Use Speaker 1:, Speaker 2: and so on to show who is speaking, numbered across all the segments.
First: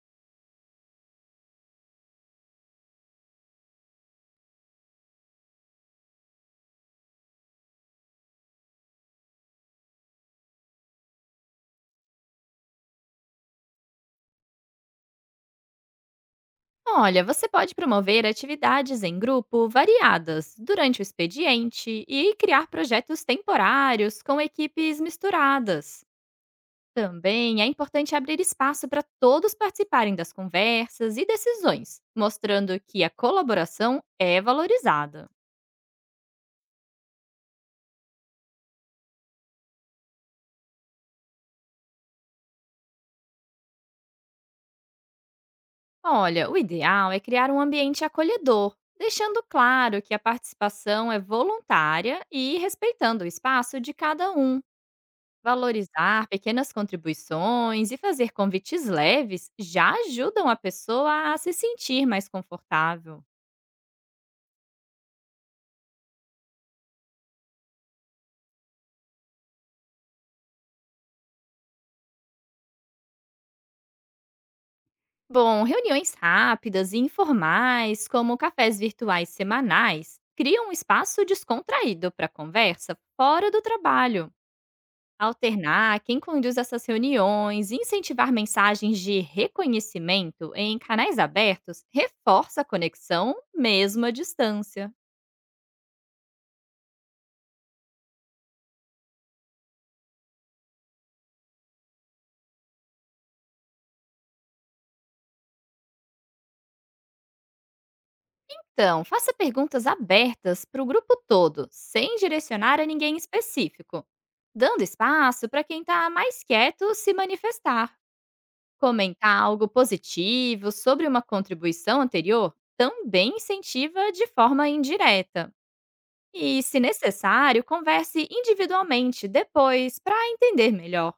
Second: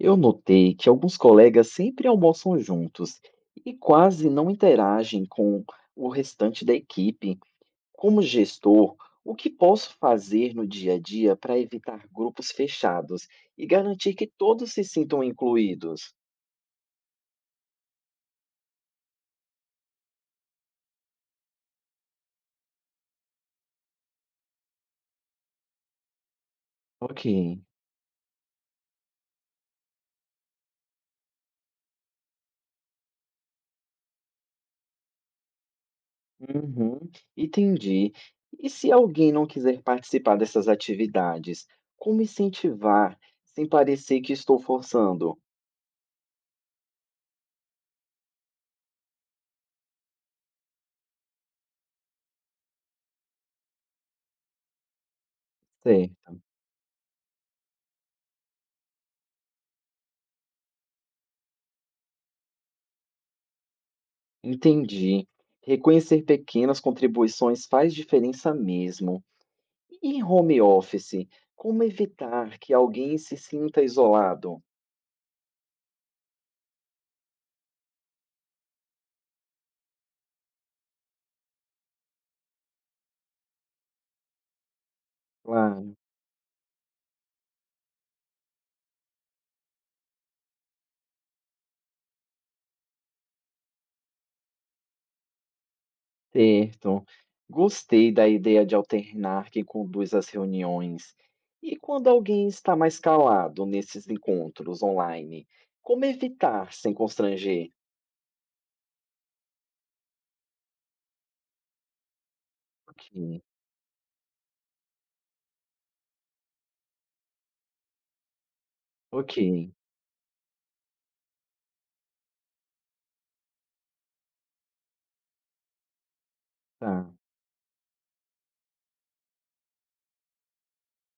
Speaker 1: Eu notei que alguns colegas sempre almoçam juntos e quase não interagem com o restante da equipe. Como gestor, o que posso fazer no dia a dia para evitar grupos fechados e garantir que todos se sintam incluídos?
Speaker 2: Olha, você pode promover atividades em grupo variadas durante o expediente e criar projetos temporários com equipes misturadas.
Speaker 1: Ok.
Speaker 2: Também é importante abrir espaço para todos participarem das conversas e decisões, mostrando que a colaboração é valorizada.
Speaker 1: Uhum, entendi. E se alguém não quiser participar dessas atividades, como incentivar sem parecer que estou forçando?
Speaker 2: Olha, o ideal é criar um ambiente acolhedor, deixando claro que a participação é voluntária e respeitando o espaço de cada um. Valorizar
Speaker 1: Certo.
Speaker 2: pequenas contribuições e fazer convites leves já ajudam a pessoa a se sentir mais confortável.
Speaker 1: Entendi. Reconhecer pequenas contribuições faz diferença mesmo. E em home office, como evitar que alguém se sinta isolado?
Speaker 2: Bom, reuniões rápidas e informais, como cafés virtuais semanais, criam um espaço descontraído para conversa fora do trabalho.
Speaker 1: Claro,
Speaker 2: Alternar quem conduz essas reuniões e incentivar mensagens de reconhecimento em canais abertos reforça a conexão, mesmo à distância.
Speaker 1: certo. Gostei da ideia de alternar quem conduz as reuniões. E quando alguém está mais calado nesses encontros online, como evitar sem constranger?
Speaker 2: Então, faça perguntas abertas para o grupo todo, sem direcionar a
Speaker 1: Ok,
Speaker 2: ninguém específico, dando espaço para quem está mais quieto se manifestar.
Speaker 1: ok,
Speaker 2: Comentar algo positivo sobre uma contribuição anterior também incentiva de forma indireta. E, se
Speaker 1: tá.
Speaker 2: necessário, converse individualmente depois para entender melhor.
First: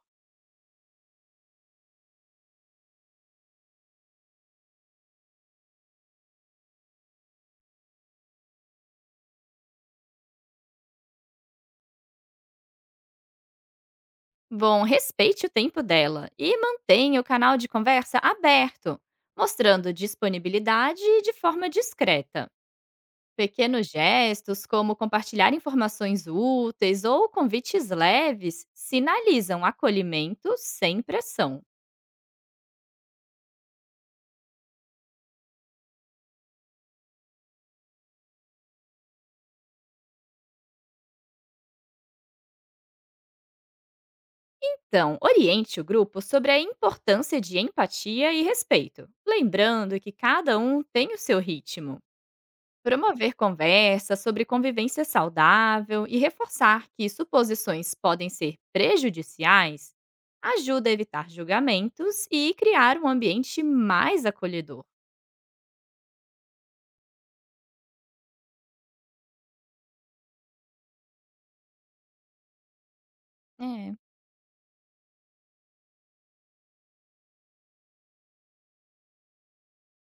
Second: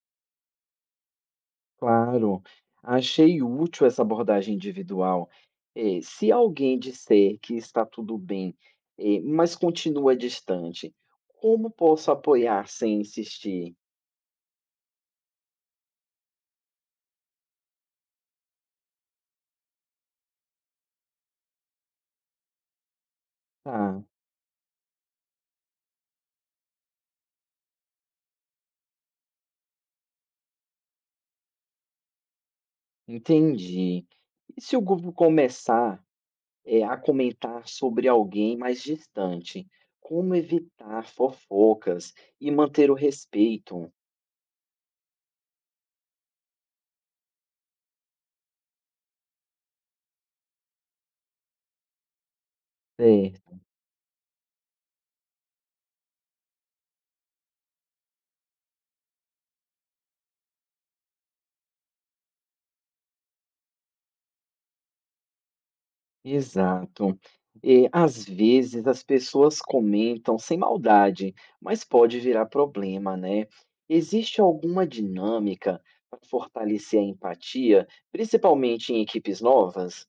Speaker 1: Claro, achei útil essa abordagem individual. Se alguém disser que está tudo bem, mas continua distante, como posso apoiar sem insistir?
Speaker 2: Bom, respeite o tempo dela e mantenha o canal de conversa aberto, mostrando disponibilidade de forma discreta. Pequenos
Speaker 1: Ah,
Speaker 2: gestos, como compartilhar informações úteis ou convites leves, sinalizam acolhimento sem pressão.
Speaker 1: entendi. E se o grupo começar, a comentar sobre alguém mais distante, como evitar fofocas e manter o respeito?
Speaker 2: Então, oriente o grupo sobre a importância de empatia e respeito, lembrando que cada um tem o seu ritmo.
Speaker 1: É.
Speaker 2: Promover conversas sobre convivência saudável e reforçar que suposições podem ser prejudiciais ajuda a evitar julgamentos e criar um ambiente mais acolhedor.
Speaker 1: Exato. E, às vezes as pessoas comentam sem maldade, mas pode virar problema, né?
Speaker 2: É.
Speaker 1: Existe alguma dinâmica para fortalecer a empatia, principalmente em equipes novas?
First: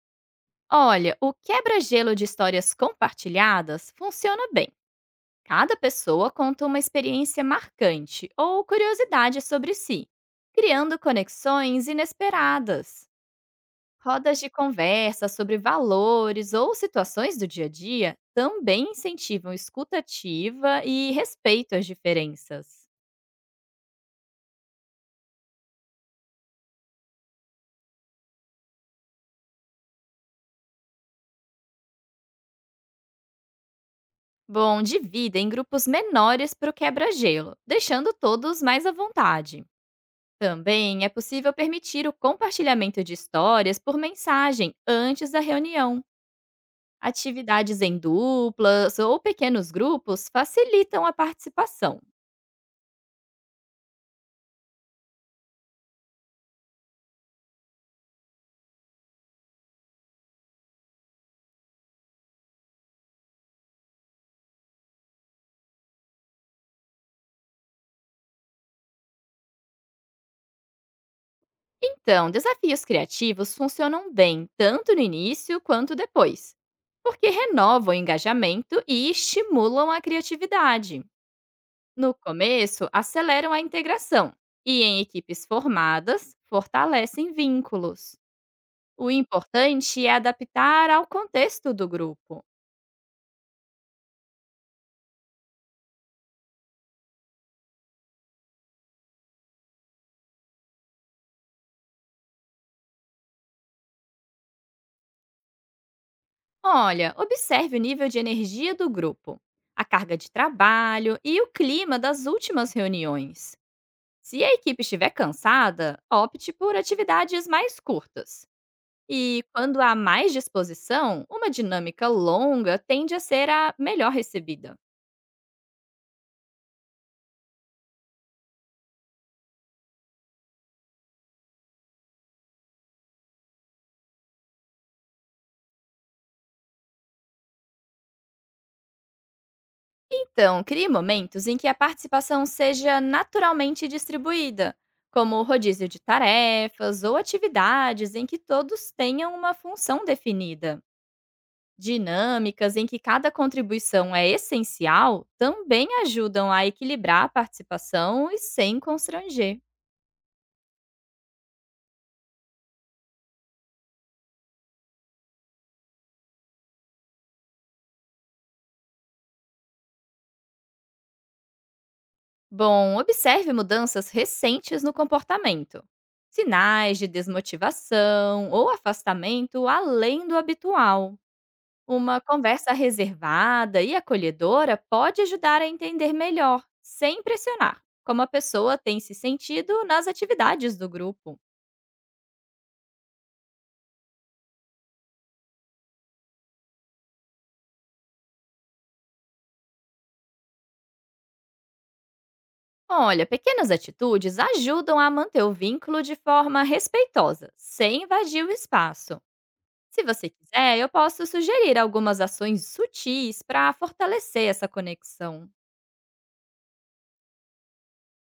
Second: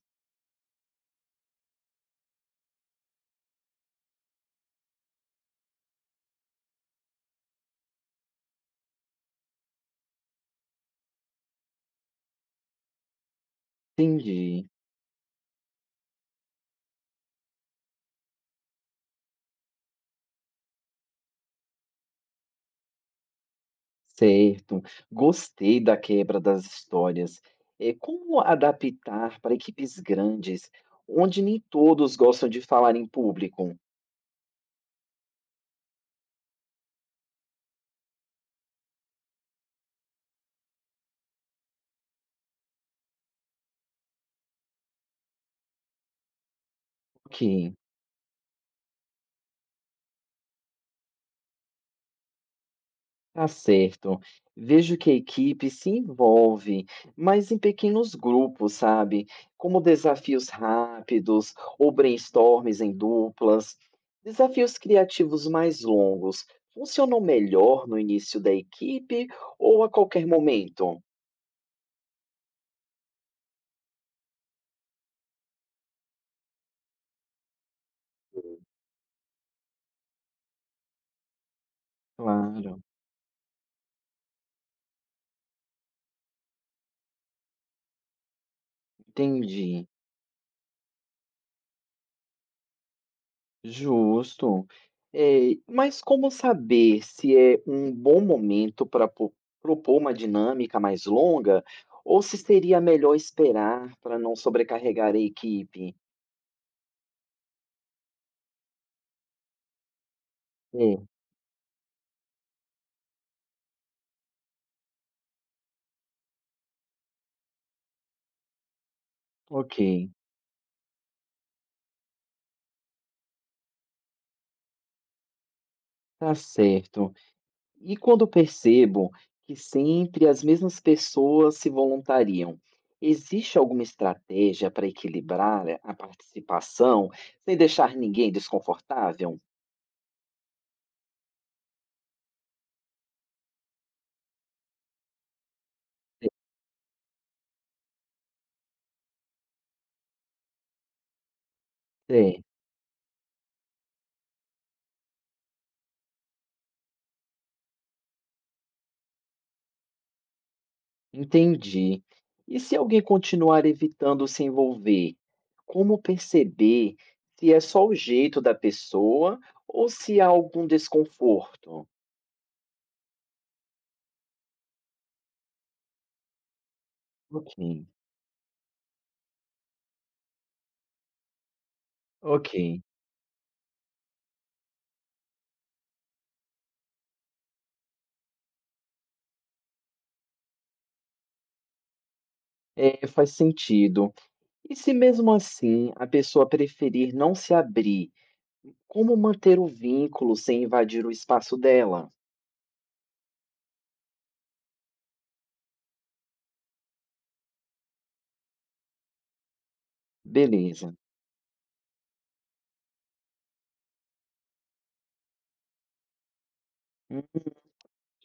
Speaker 2: Olha, o quebra-gelo de histórias compartilhadas funciona bem. Cada pessoa conta uma experiência marcante ou curiosidade sobre si, criando conexões inesperadas. Rodas de
Speaker 1: Entendi,
Speaker 2: conversa sobre valores ou situações do dia a dia também incentivam escutativa e respeito às diferenças.
Speaker 1: certo. Gostei da quebra das histórias. É, como adaptar para equipes grandes, onde nem todos gostam de falar em público?
Speaker 2: Bom, divida em grupos menores para o quebra-gelo, deixando todos mais à vontade. Também é possível permitir o compartilhamento de histórias por mensagem antes da reunião.
Speaker 1: Ok.
Speaker 2: Atividades em duplas ou pequenos grupos facilitam a participação.
Speaker 1: Tá certo. Vejo que a equipe se envolve, mas em pequenos grupos, sabe? Como desafios rápidos ou brainstorms em duplas. Desafios criativos mais longos funcionam melhor no início da equipe ou a qualquer momento?
Speaker 2: Então, desafios criativos funcionam bem tanto no início quanto depois, porque renovam o engajamento e estimulam a criatividade. No
Speaker 1: Claro,
Speaker 2: começo, aceleram a integração e, em equipes formadas, fortalecem vínculos. O
Speaker 1: entendi.
Speaker 2: importante é adaptar ao contexto do grupo.
Speaker 1: Justo. Mas como saber se é um bom momento para propor uma dinâmica mais longa ou se seria melhor esperar para não sobrecarregar a equipe?
Speaker 2: Olha, observe o nível de energia do grupo, a carga de
Speaker 1: É,
Speaker 2: trabalho e o clima das últimas reuniões. Se a equipe estiver cansada, opte por atividades mais curtas. E
Speaker 1: ok,
Speaker 2: quando há mais disposição, uma dinâmica longa tende a ser a melhor recebida.
Speaker 1: tá certo. E quando eu percebo que sempre as mesmas pessoas se voluntariam, existe alguma estratégia para equilibrar a participação sem deixar ninguém desconfortável?
Speaker 2: Então, crie momentos em que a participação seja naturalmente distribuída, como o rodízio de tarefas ou atividades em que todos tenham uma função definida. Dinâmicas em que cada contribuição é essencial também ajudam a equilibrar a participação e sem constranger.
Speaker 1: Entendi. E se alguém continuar evitando se envolver, como perceber se é só o jeito da pessoa ou se há algum desconforto?
Speaker 2: Bom, observe mudanças recentes no comportamento. Sinais de
Speaker 1: Ok,
Speaker 2: desmotivação ou afastamento além do habitual. Uma
Speaker 1: ok.
Speaker 2: conversa reservada e acolhedora pode ajudar a entender melhor, sem pressionar, como a pessoa tem se sentido nas atividades do grupo.
Speaker 1: É, faz sentido. E se mesmo assim a pessoa preferir não se abrir, como manter o vínculo sem invadir o espaço dela?
Speaker 2: Olha, pequenas atitudes ajudam a manter o vínculo de forma respeitosa, sem invadir o espaço. Se você quiser, eu
Speaker 1: Beleza.
Speaker 2: posso sugerir algumas ações sutis para fortalecer essa conexão.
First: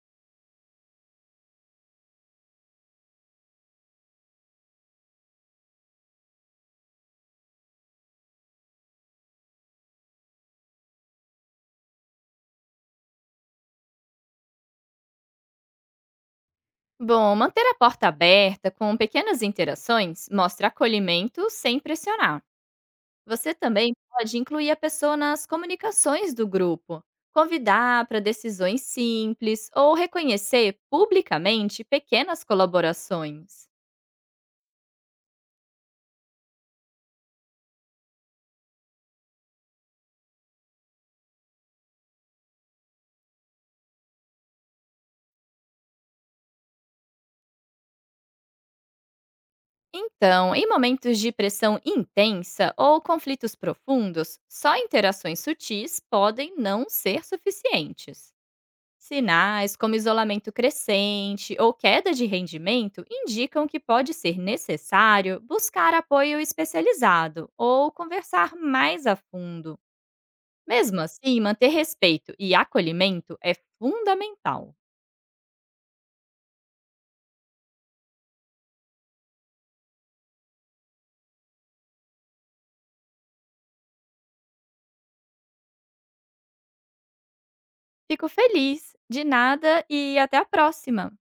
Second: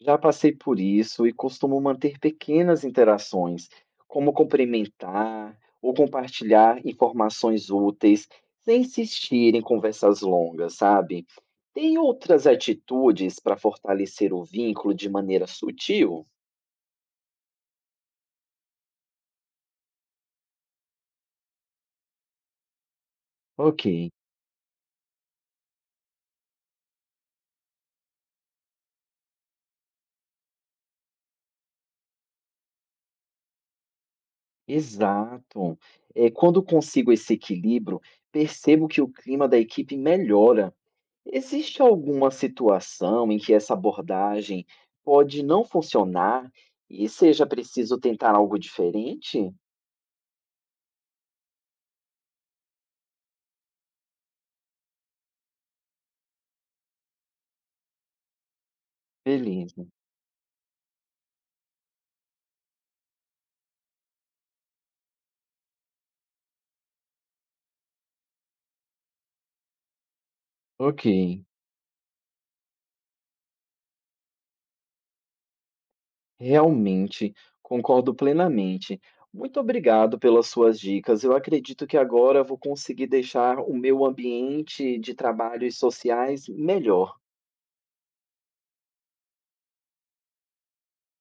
Speaker 1: Já passei por isso e costumo manter pequenas interações, como cumprimentar ou compartilhar informações úteis, sem insistir em conversas longas, sabe? Tem outras atitudes para fortalecer o vínculo de maneira sutil?
Speaker 2: Bom, manter a porta aberta com pequenas interações mostra acolhimento sem pressionar. Você
Speaker 1: Ok,
Speaker 2: também pode incluir a pessoa nas comunicações do grupo, convidar para decisões simples ou reconhecer publicamente pequenas colaborações.
Speaker 1: exato. É, quando consigo esse equilíbrio, percebo que o clima da equipe melhora. Existe alguma situação em que essa abordagem pode não funcionar e seja preciso tentar algo diferente?
Speaker 2: Então, em momentos de pressão intensa ou conflitos profundos, só interações sutis podem não ser suficientes. Sinais
Speaker 1: Beleza.
Speaker 2: como isolamento crescente ou queda de rendimento indicam que pode ser necessário buscar apoio especializado ou conversar mais a fundo. Mesmo
Speaker 1: Ok.
Speaker 2: assim, manter respeito e acolhimento é fundamental.
Speaker 1: Realmente, concordo plenamente. Muito obrigado pelas suas dicas. Eu acredito que agora vou conseguir deixar o meu ambiente de trabalhos sociais melhor.
Speaker 2: Fico feliz, de nada e até a próxima!